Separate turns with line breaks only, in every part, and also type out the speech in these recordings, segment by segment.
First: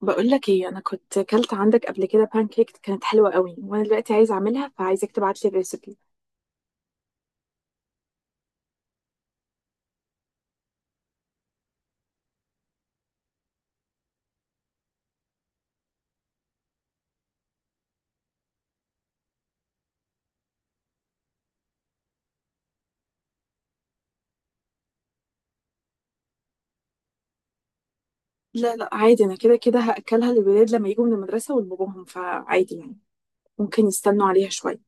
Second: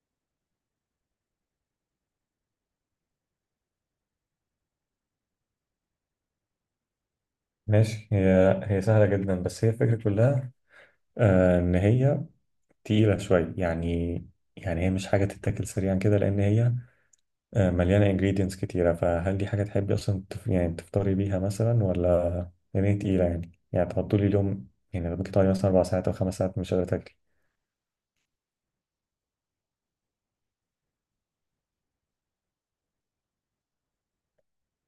بقول لك ايه، انا كنت كلت عندك قبل كده كيك كانت حلوه قوي، وانا دلوقتي عايزه اعملها فعايزك تبعت لي الريسبي.
ماشي. هي هي سهلة جدا، بس هي الفكرة كلها. إن هي تقيلة شوية يعني. يعني هي مش حاجة تتاكل سريعا كده، لأن هي مليانة ingredients كتيرة. فهل دي حاجة تحبي أصلا يعني تفطري بيها مثلا، ولا يعني هي تقيلة؟ يعني تحطولي اليوم، يعني لو بتقعدي مثلا أربع ساعات أو خمس ساعات مش قادرة تاكلي.
لا لا، عادي انا كده كده هاكلها للولاد لما يجوا من المدرسه ولباباهم، فعادي يعني ممكن يستنوا عليها شويه.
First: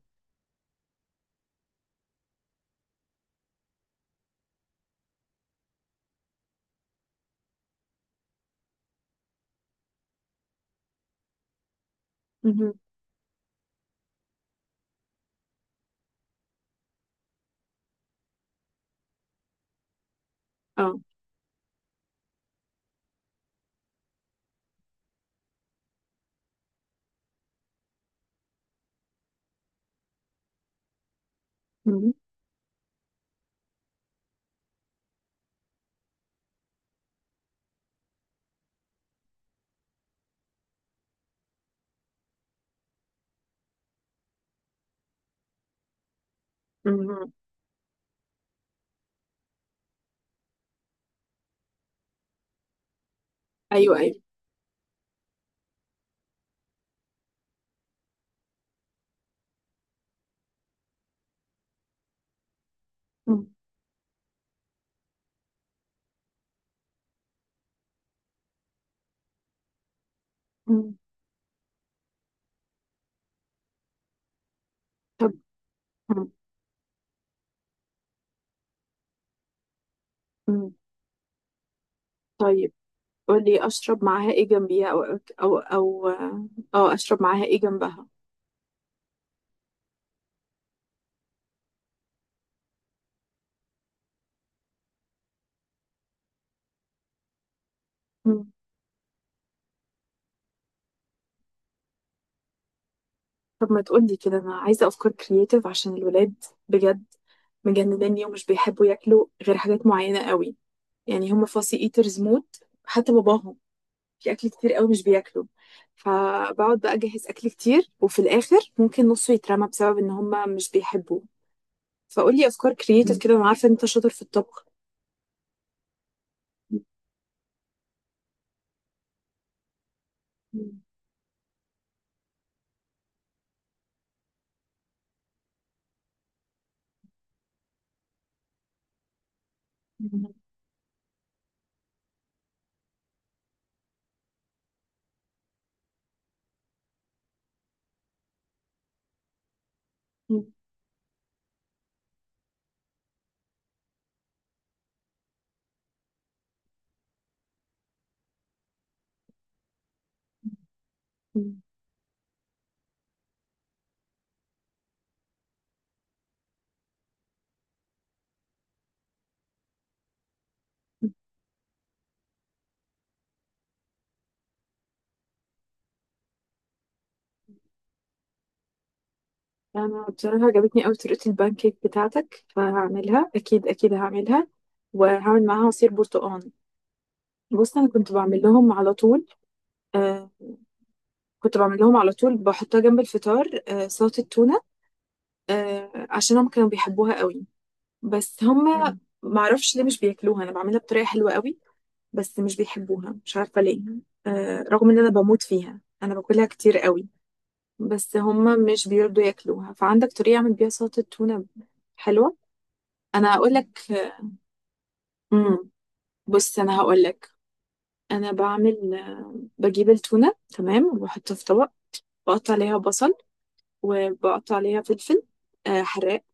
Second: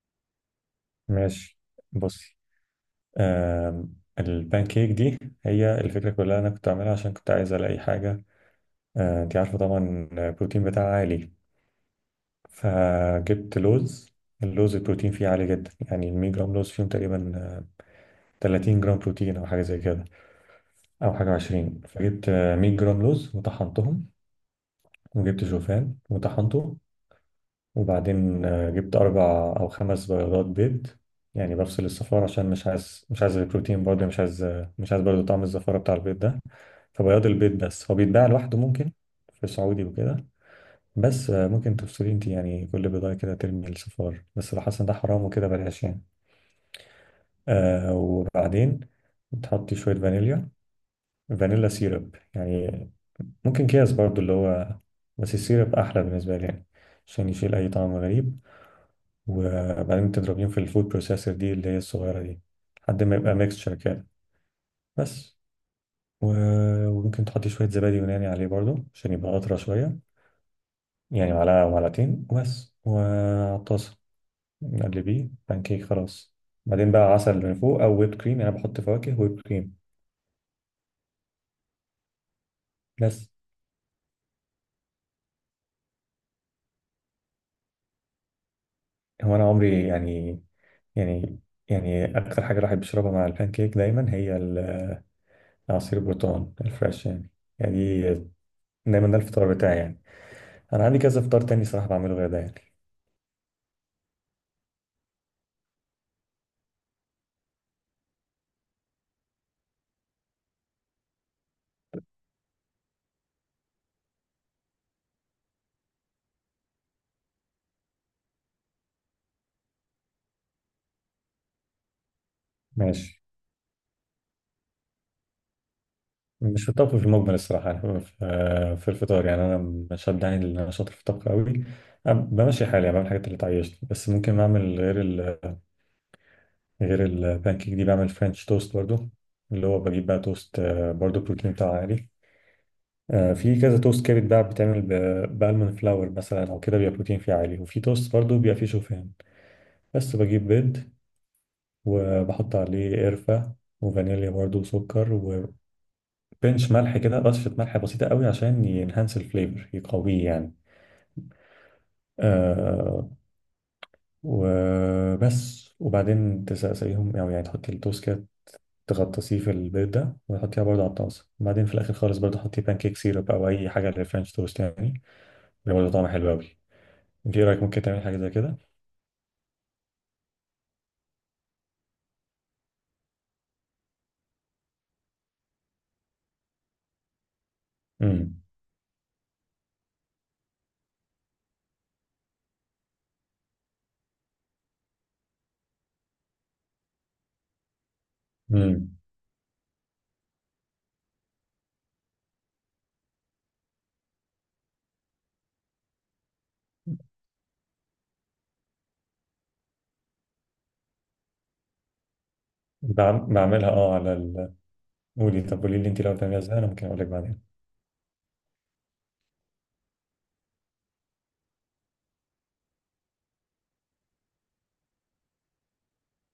ماشي. بصي. البان كيك دي، هي الفكرة كلها. أنا كنت أعملها عشان كنت عايز ألاقي حاجة. أنت عارفة طبعا البروتين بتاعها عالي.
مهم.
فجبت لوز. اللوز البروتين فيه عالي جدا، يعني ال 100 جرام لوز فيهم تقريبا 30 جرام بروتين او حاجه زي كده.
اه.
او حاجه 20. فجبت 100 جرام لوز وطحنتهم. وجبت شوفان وطحنته. وبعدين جبت اربع او خمس بيضات بيض، يعني بفصل
مهم.
الصفار، عشان مش عايز البروتين، برضه مش عايز برضه طعم الزفاره بتاع البيض ده. فبياض البيض بس، هو بيتباع لوحده ممكن في سعودي وكده. بس ممكن تفصلي انت، يعني كل بضاعة كده ترمي الصفار، بس لو حاسة ان ده حرام وكده بلاش يعني.
مهم.
وبعدين تحطي شوية فانيليا، فانيلا سيرب يعني، ممكن كياس
ايوه ايوه.
برضو اللي هو، بس السيرب أحلى بالنسبة لي يعني، عشان يشيل أي طعم غريب. وبعدين تضربيهم في الفود بروسيسور دي، اللي هي الصغيرة دي، لحد ما يبقى
مم.
ميكستشر كده بس. وممكن تحطي شوية زبادي يوناني عليه برضو عشان يبقى أطرى شوية،
مم.
يعني معلقة أو معلقتين وبس. وعلى الطاسة نقلبيه
طب.
بانكيك
مم.
خلاص. بعدين بقى عسل من فوق او ويب كريم. انا بحط فواكه ويب كريم
مم. طيب.
بس.
قول لي اشرب معاها ايه جنبيها، او او او اه اشرب معاها ايه جنبها؟
هو انا عمري يعني، يعني اكتر حاجه الواحد بيشربها مع البانكيك دايما هي عصير البرتقال الفريش يعني، يعني دايما ده الفطار بتاعي يعني. انا عندي كذا فطار تاني صراحه بعمله غير ده يعني.
طب ما تقولي كده، انا عايزه افكار كرييتيف عشان الولاد، بجد مجنناني ومش بيحبوا ياكلوا غير حاجات معينه قوي. يعني هم فاسي ايترز موت، حتى باباهم. في اكل كتير قوي مش بياكلوا، فبقعد بقى اجهز اكل كتير وفي الاخر ممكن نصه يترمى بسبب ان هم مش بيحبوه. فقولي افكار كرييتيف
ماشي.
كده، انا عارفه ان انت شاطر في الطبخ.
مش في الطبخ في المجمل الصراحه، يعني في الفطار يعني انا، مش شد يعني ان انا شاطر في الطبخ قوي. أنا بمشي حالي، يعني بعمل الحاجات اللي تعيشني. بس ممكن اعمل غير البانكيك دي، بعمل فرنش توست برضو، اللي هو بجيب بقى توست برضو بروتين بتاعه عالي. في كذا توست كده بقى بتعمل بالمون فلاور مثلا او كده بيبقى بروتين فيه عالي، وفي توست برضو بيبقى فيه شوفان. بس بجيب بيض وبحط عليه قرفة وفانيليا برضو وسكر وبنش ملح، كده رشة ملح بسيطة قوي عشان ينهانس الفليفر يقويه يعني. آه وبس. وبعدين تسقيهم او يعني تحط التوست كده، تغطسيه في البيض ده وتحطيها برضه على الطاسة، وبعدين في الآخر خالص برضه حطي بانكيك سيرب أو أي حاجة اللي فرنش توست يعني، اللي برضه طعمها حلو أوي. أنت إيه رأيك، ممكن تعملي حاجة زي كده؟
انا بصراحه عجبتني قوي طريقه البانكيك بتاعتك، فهعملها اكيد، اكيد هعملها. وهعمل معاها عصير برتقال. بص انا كنت بعمل
امم.
لهم على طول. آه. كنت بعمل لهم على طول، بحطها جنب الفطار، آه، سلطة تونة، آه، عشان هم كانوا بيحبوها قوي. بس هم
امم.
معرفش ليه مش بياكلوها، انا بعملها بطريقة حلوة قوي بس مش بيحبوها، مش عارفة ليه. آه، رغم ان انا بموت فيها، انا باكلها كتير قوي بس هم مش بيرضوا ياكلوها. فعندك طريقة اعمل بيها سلطة تونة حلوة؟ انا هقول لك.
بعملها أه على ال. قولي. طب
امم.
قولي لي أنت لو بتعمليها إزاي،
بص
أنا
انا
ممكن أقول
هقول
لك
لك.
بعدين.
انا بعمل، بجيب التونة، تمام، وبحطها في طبق. بقطع عليها بصل، وبقطع عليها فلفل، حراق.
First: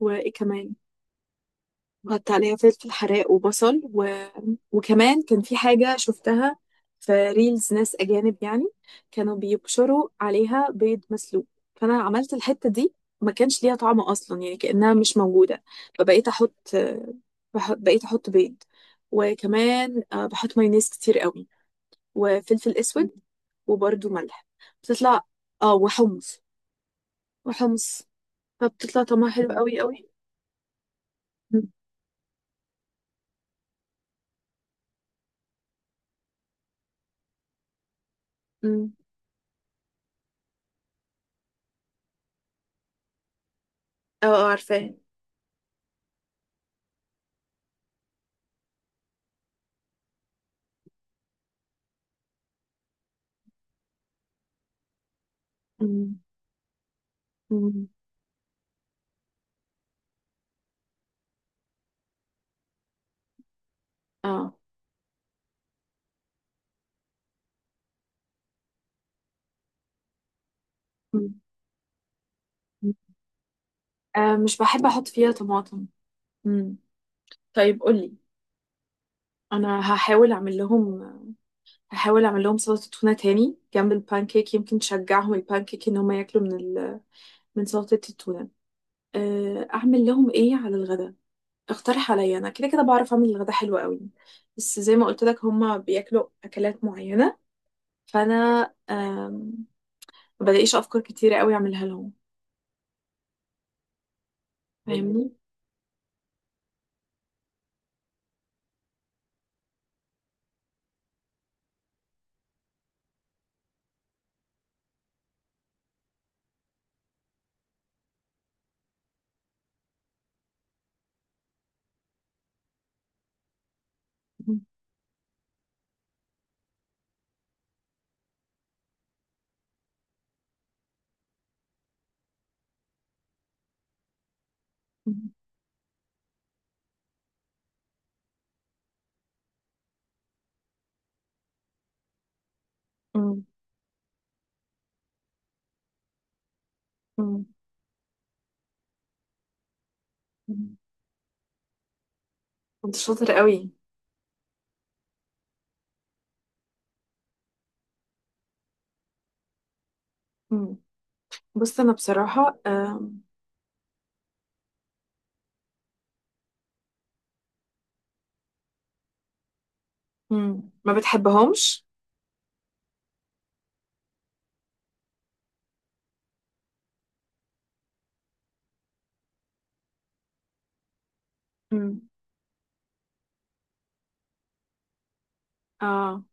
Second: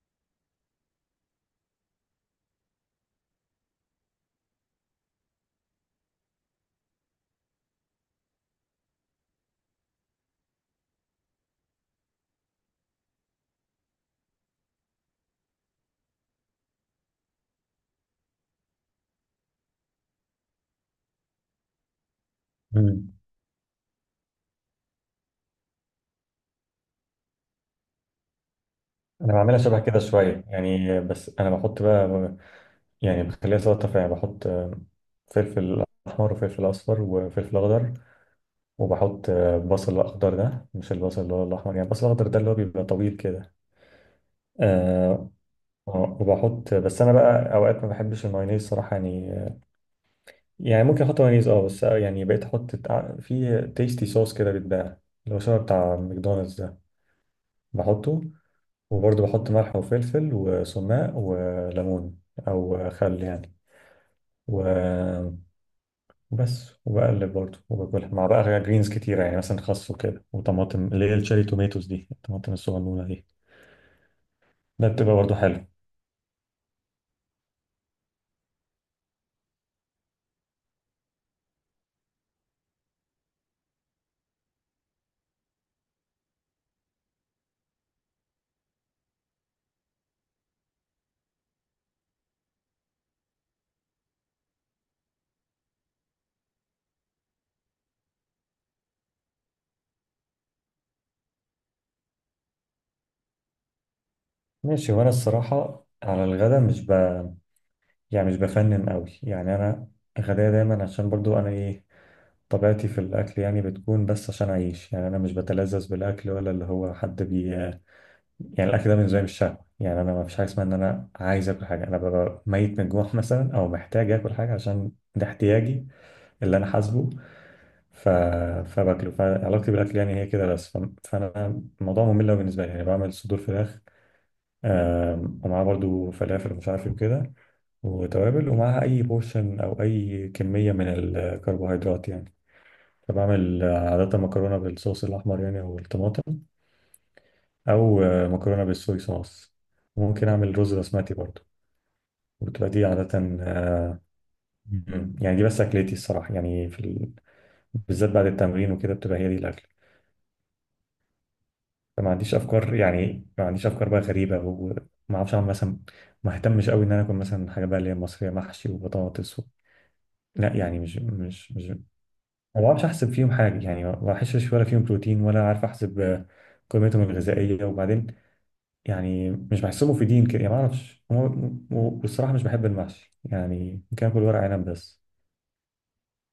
وايه كمان؟ بقطع عليها فلفل حراق وبصل وكمان كان في حاجة شفتها في ريلز، ناس أجانب يعني، كانوا بيبشروا عليها بيض مسلوق. فأنا عملت الحتة دي، ما كانش ليها طعم أصلا، يعني كأنها مش موجودة. فبقيت أحط، بقيت أحط بيض. وكمان بحط مايونيز كتير قوي وفلفل أسود
امم.
وبرده ملح. بتطلع، اه وحمص. وحمص. فبتطلع طعمها
أنا
حلو
بعملها
قوي
شبه كده
قوي.
شوية، يعني بس أنا
مم.
بحط بقى، يعني بخليها سلطة فعلا، بحط فلفل أحمر وفلفل أصفر وفلفل أخضر.
مم.
وبحط بصل أخضر، ده مش البصل اللي هو الأحمر، يعني البصل الأخضر ده اللي هو بيبقى طويل كده.
اه اه، عارفاه.
آه، وبحط، بس انا بقى اوقات ما بحبش المايونيز صراحه يعني. يعني ممكن احط مايونيز اه، بس يعني بقيت احط في تيستي صوص كده بيتباع، اللي هو شبه بتاع
مم.
ماكدونالدز ده،
مم.
بحطه. وبرضه بحط ملح وفلفل وسماق وليمون او خل يعني،
اه.
و- وبس. وبقلب برضه وباكلها مع بقى جرينز كتيره، يعني مثلا خس وكده وطماطم، اللي هي
مم.
الشيري توميتوز دي، الطماطم الصغنونه دي.
آه، مش بحب
ده
احط
بتبقى
فيها
برضه حلو.
طماطم. مم. طيب قولي. انا هحاول اعمل لهم، هحاول اعمل لهم سلطه تونه تاني جنب البانكيك، يمكن تشجعهم البانكيك ان هم ياكلوا من سلطه التونه. اعمل لهم ايه على الغدا؟ اقترح عليا، انا كده كده بعرف اعمل الغدا حلو قوي، بس زي ما قلت لك هم بياكلوا اكلات معينه. فانا، آم، ما بلاقيش افكار كتيره قوي اعملها لهم.
ماشي. وانا
فاهمني؟
الصراحه على الغدا مش بقى، يعني مش بفنن قوي، يعني انا غدايا دايما، عشان برضو انا ايه، طبيعتي في الاكل يعني بتكون بس عشان اعيش، يعني انا مش بتلذذ بالاكل ولا اللي هو حد بي. يعني الاكل ده بالنسبه لي مش شهوه، يعني انا ما فيش حاجه اسمها ان انا عايز اكل حاجه، انا ببقى ميت من الجوع مثلا او محتاج اكل حاجه عشان ده احتياجي، اللي انا حاسبه. ف... فباكله، فعلاقتي بالاكل يعني هي كده بس، فانا، الموضوع ممل أوي بالنسبه لي، يعني بعمل صدور فراخ، ومعاه برضو فلافل ومش عارف ايه وكده وتوابل، ومعاها أي بورشن أو أي كمية من الكربوهيدرات يعني.
مم.
فبعمل عادة مكرونة بالصوص الأحمر يعني، أو الطماطم،
مم.
أو مكرونة بالصويا صوص. وممكن أعمل رز
مم.
بسمتي برضه. وبتبقى دي
انت
عادة
شاطر قوي.
مم. يعني دي بس أكلتي الصراحة، يعني في بالذات بعد التمرين وكده بتبقى هي دي الأكل.
مم. بص انا
فما عنديش
بصراحة،
أفكار، يعني ما عنديش أفكار بقى غريبة، وما أعرفش أعمل مثلا، ما اهتمش قوي إن أنا أكل مثلا حاجة بقى اللي هي مصرية، محشي وبطاطس لا،
مم.
يعني
ما
مش
بتحبهمش؟
ما بعرفش احسب فيهم حاجه، يعني ما بحسش ولا فيهم بروتين، ولا عارف احسب قيمتهم الغذائيه. وبعدين يعني مش بحسبه في دين كده، يعني ما اعرفش.
مم.
والصراحه مش بحب المحشي، يعني ممكن اكل ورق عنب بس.
اه.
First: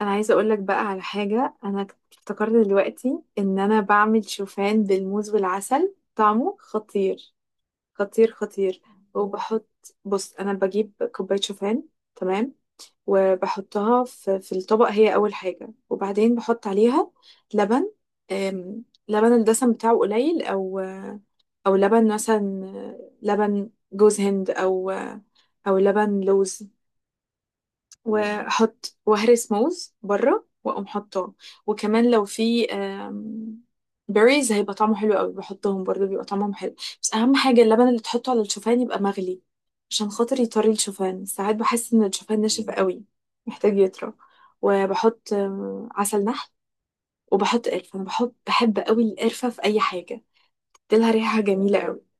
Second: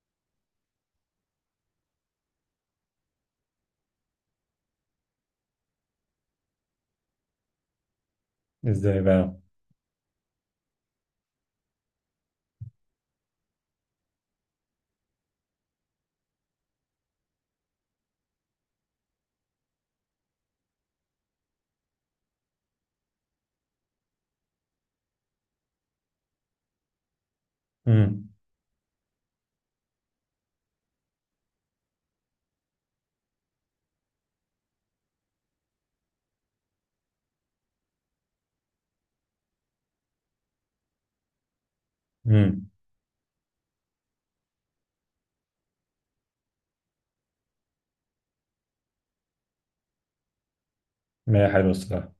انا عايزة اقول لك بقى على حاجة، انا افتكرت دلوقتي ان انا بعمل شوفان بالموز والعسل، طعمه خطير. خطير خطير.
ازاي بقى؟
وبحط بص انا بجيب كوباية شوفان، تمام، وبحطها في الطبق، هي اول حاجة. وبعدين بحط عليها لبن، لبن الدسم بتاعه قليل، او لبن مثلا لبن جوز هند، او لبن لوز.
امم.
واحط وهرس موز بره واقوم حاطاه. وكمان لو في بيريز، هيبقى طعمه حلو قوي. بحطهم برضه، بيبقى طعمهم حلو. بس اهم حاجه اللبن اللي تحطه على الشوفان يبقى مغلي، عشان خاطر يطري الشوفان. ساعات بحس ان الشوفان ناشف
امم.
قوي محتاج يطرى. وبحط عسل نحل. وبحط قرفه، انا بحب قوي القرفه في اي حاجه، تديلها ريحه
ما هي حلوه
جميله قوي.
الصراحه.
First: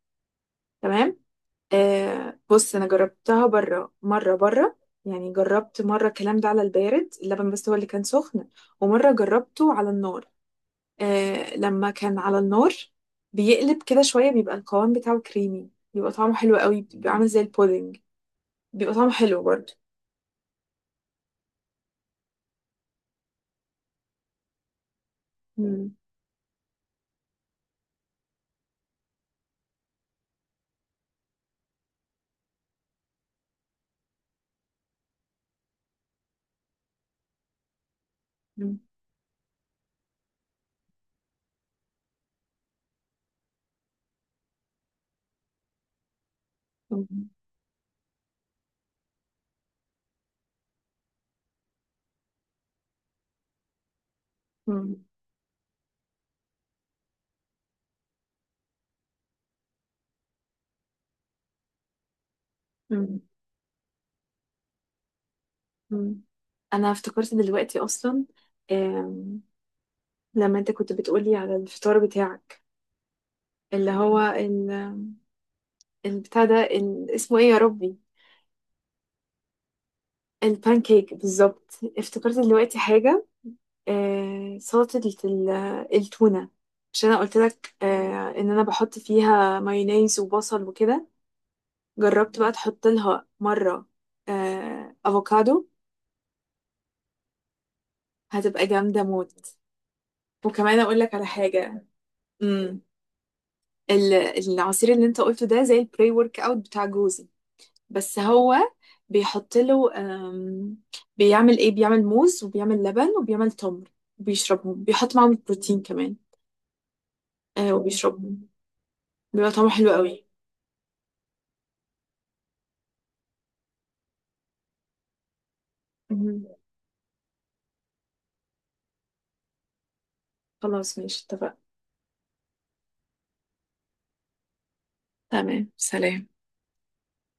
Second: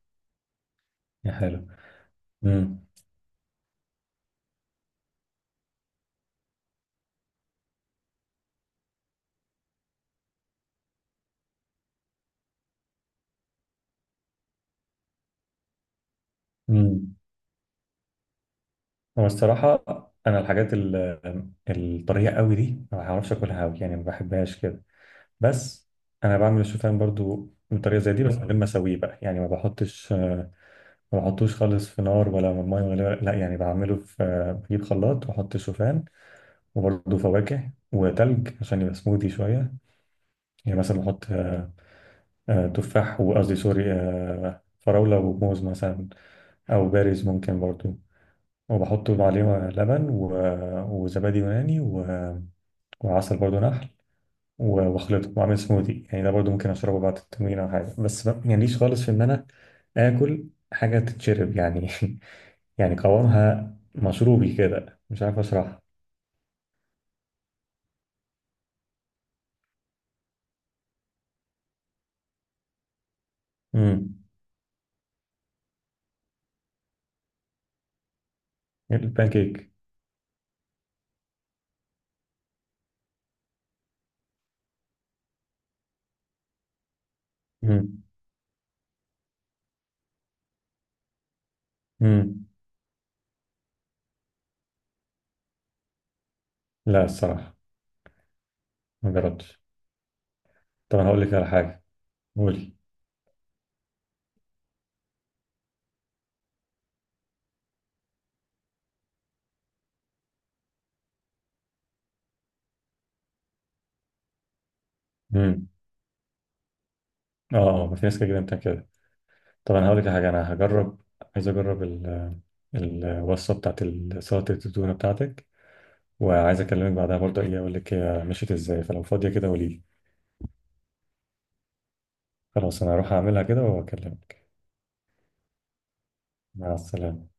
تمام.
هي حلوه.
آه، بص
امم.
انا جربتها بره مره بره. يعني جربت مره الكلام ده على البارد، اللبن بس هو اللي كان سخن. ومره جربته على النار، آه لما كان على النار بيقلب كده شويه، بيبقى القوام بتاعه كريمي، بيبقى طعمه حلو قوي، بيبقى
امم.
عامل زي البودنج. بيبقى طعمه
هو
حلو برضه.
الصراحه انا الحاجات الطريه قوي دي ما بعرفش اكلها قوي، يعني ما بحبهاش كده بس.
مم.
انا بعمل الشوفان برضو بطريقه زي دي، بس من غير ما اسويه بقى، يعني ما بحطش، ما بحطوش خالص في نار ولا ميه لا يعني بعمله في، بجيب خلاط واحط شوفان، وبرضه فواكه وتلج
مم.
عشان يبقى سموذي شويه. يعني مثلا بحط تفاح، وقصدي سوري، فراوله وموز مثلا، او بارز
مم.
ممكن برضه. وبحط عليه لبن وزبادي يوناني وعسل برضه نحل
مم.
واخلطه واعمل سموذي، يعني ده برضه ممكن اشربه بعد التمرين او حاجه. بس يعني ليش خالص في ان انا اكل حاجه تتشرب يعني يعني
مم.
قوامها مشروبي كده مش عارف اشرحها.
مم. انا افتكرت دلوقتي اصلا، آم، لما انت كنت بتقولي على الفطار بتاعك، اللي هو
امم.
البتاع ده، اسمه ايه يا ربي؟
البانكيك.
البانكيك بالظبط. افتكرت دلوقتي حاجة، آه سلطة ال- التونة. عشان انا قلت لك
امم.
آه ان انا بحط فيها مايونيز وبصل وكده، جربت
امم.
بقى تحط لها مرة آه افوكادو؟
لا، الصراحه
هتبقى جامدة
ما
موت.
جربتش.
وكمان
طب
اقول
انا
لك
هقول
على
لك على حاجه.
حاجة.
قولي.
امم. ال- العصير اللي انت قلته ده زي البري ورك اوت بتاع جوزي. بس هو بيحط له، بيعمل موز وبيعمل لبن وبيعمل تمر، بيشربهم، بيحط معاهم
امم.
البروتين كمان.
اه،
آه،
اه، ما في ناس كده
وبيشربهم،
بتعمل كده.
بيبقى طعمه
طب انا
حلو
هقول لك على
قوي.
حاجه. انا هجرب، عايز اجرب الوصفه بتاعت سلطه التونه بتاعتك.
مهم.
وعايز اكلمك بعدها برضه ايه، اقول لك هي مشيت ازاي، فلو فاضيه كده قولي لي.
خلاص، ماشي، اتفقنا.
خلاص. انا هروح اعملها كده واكلمك.
تمام، سلام.
مع السلامه.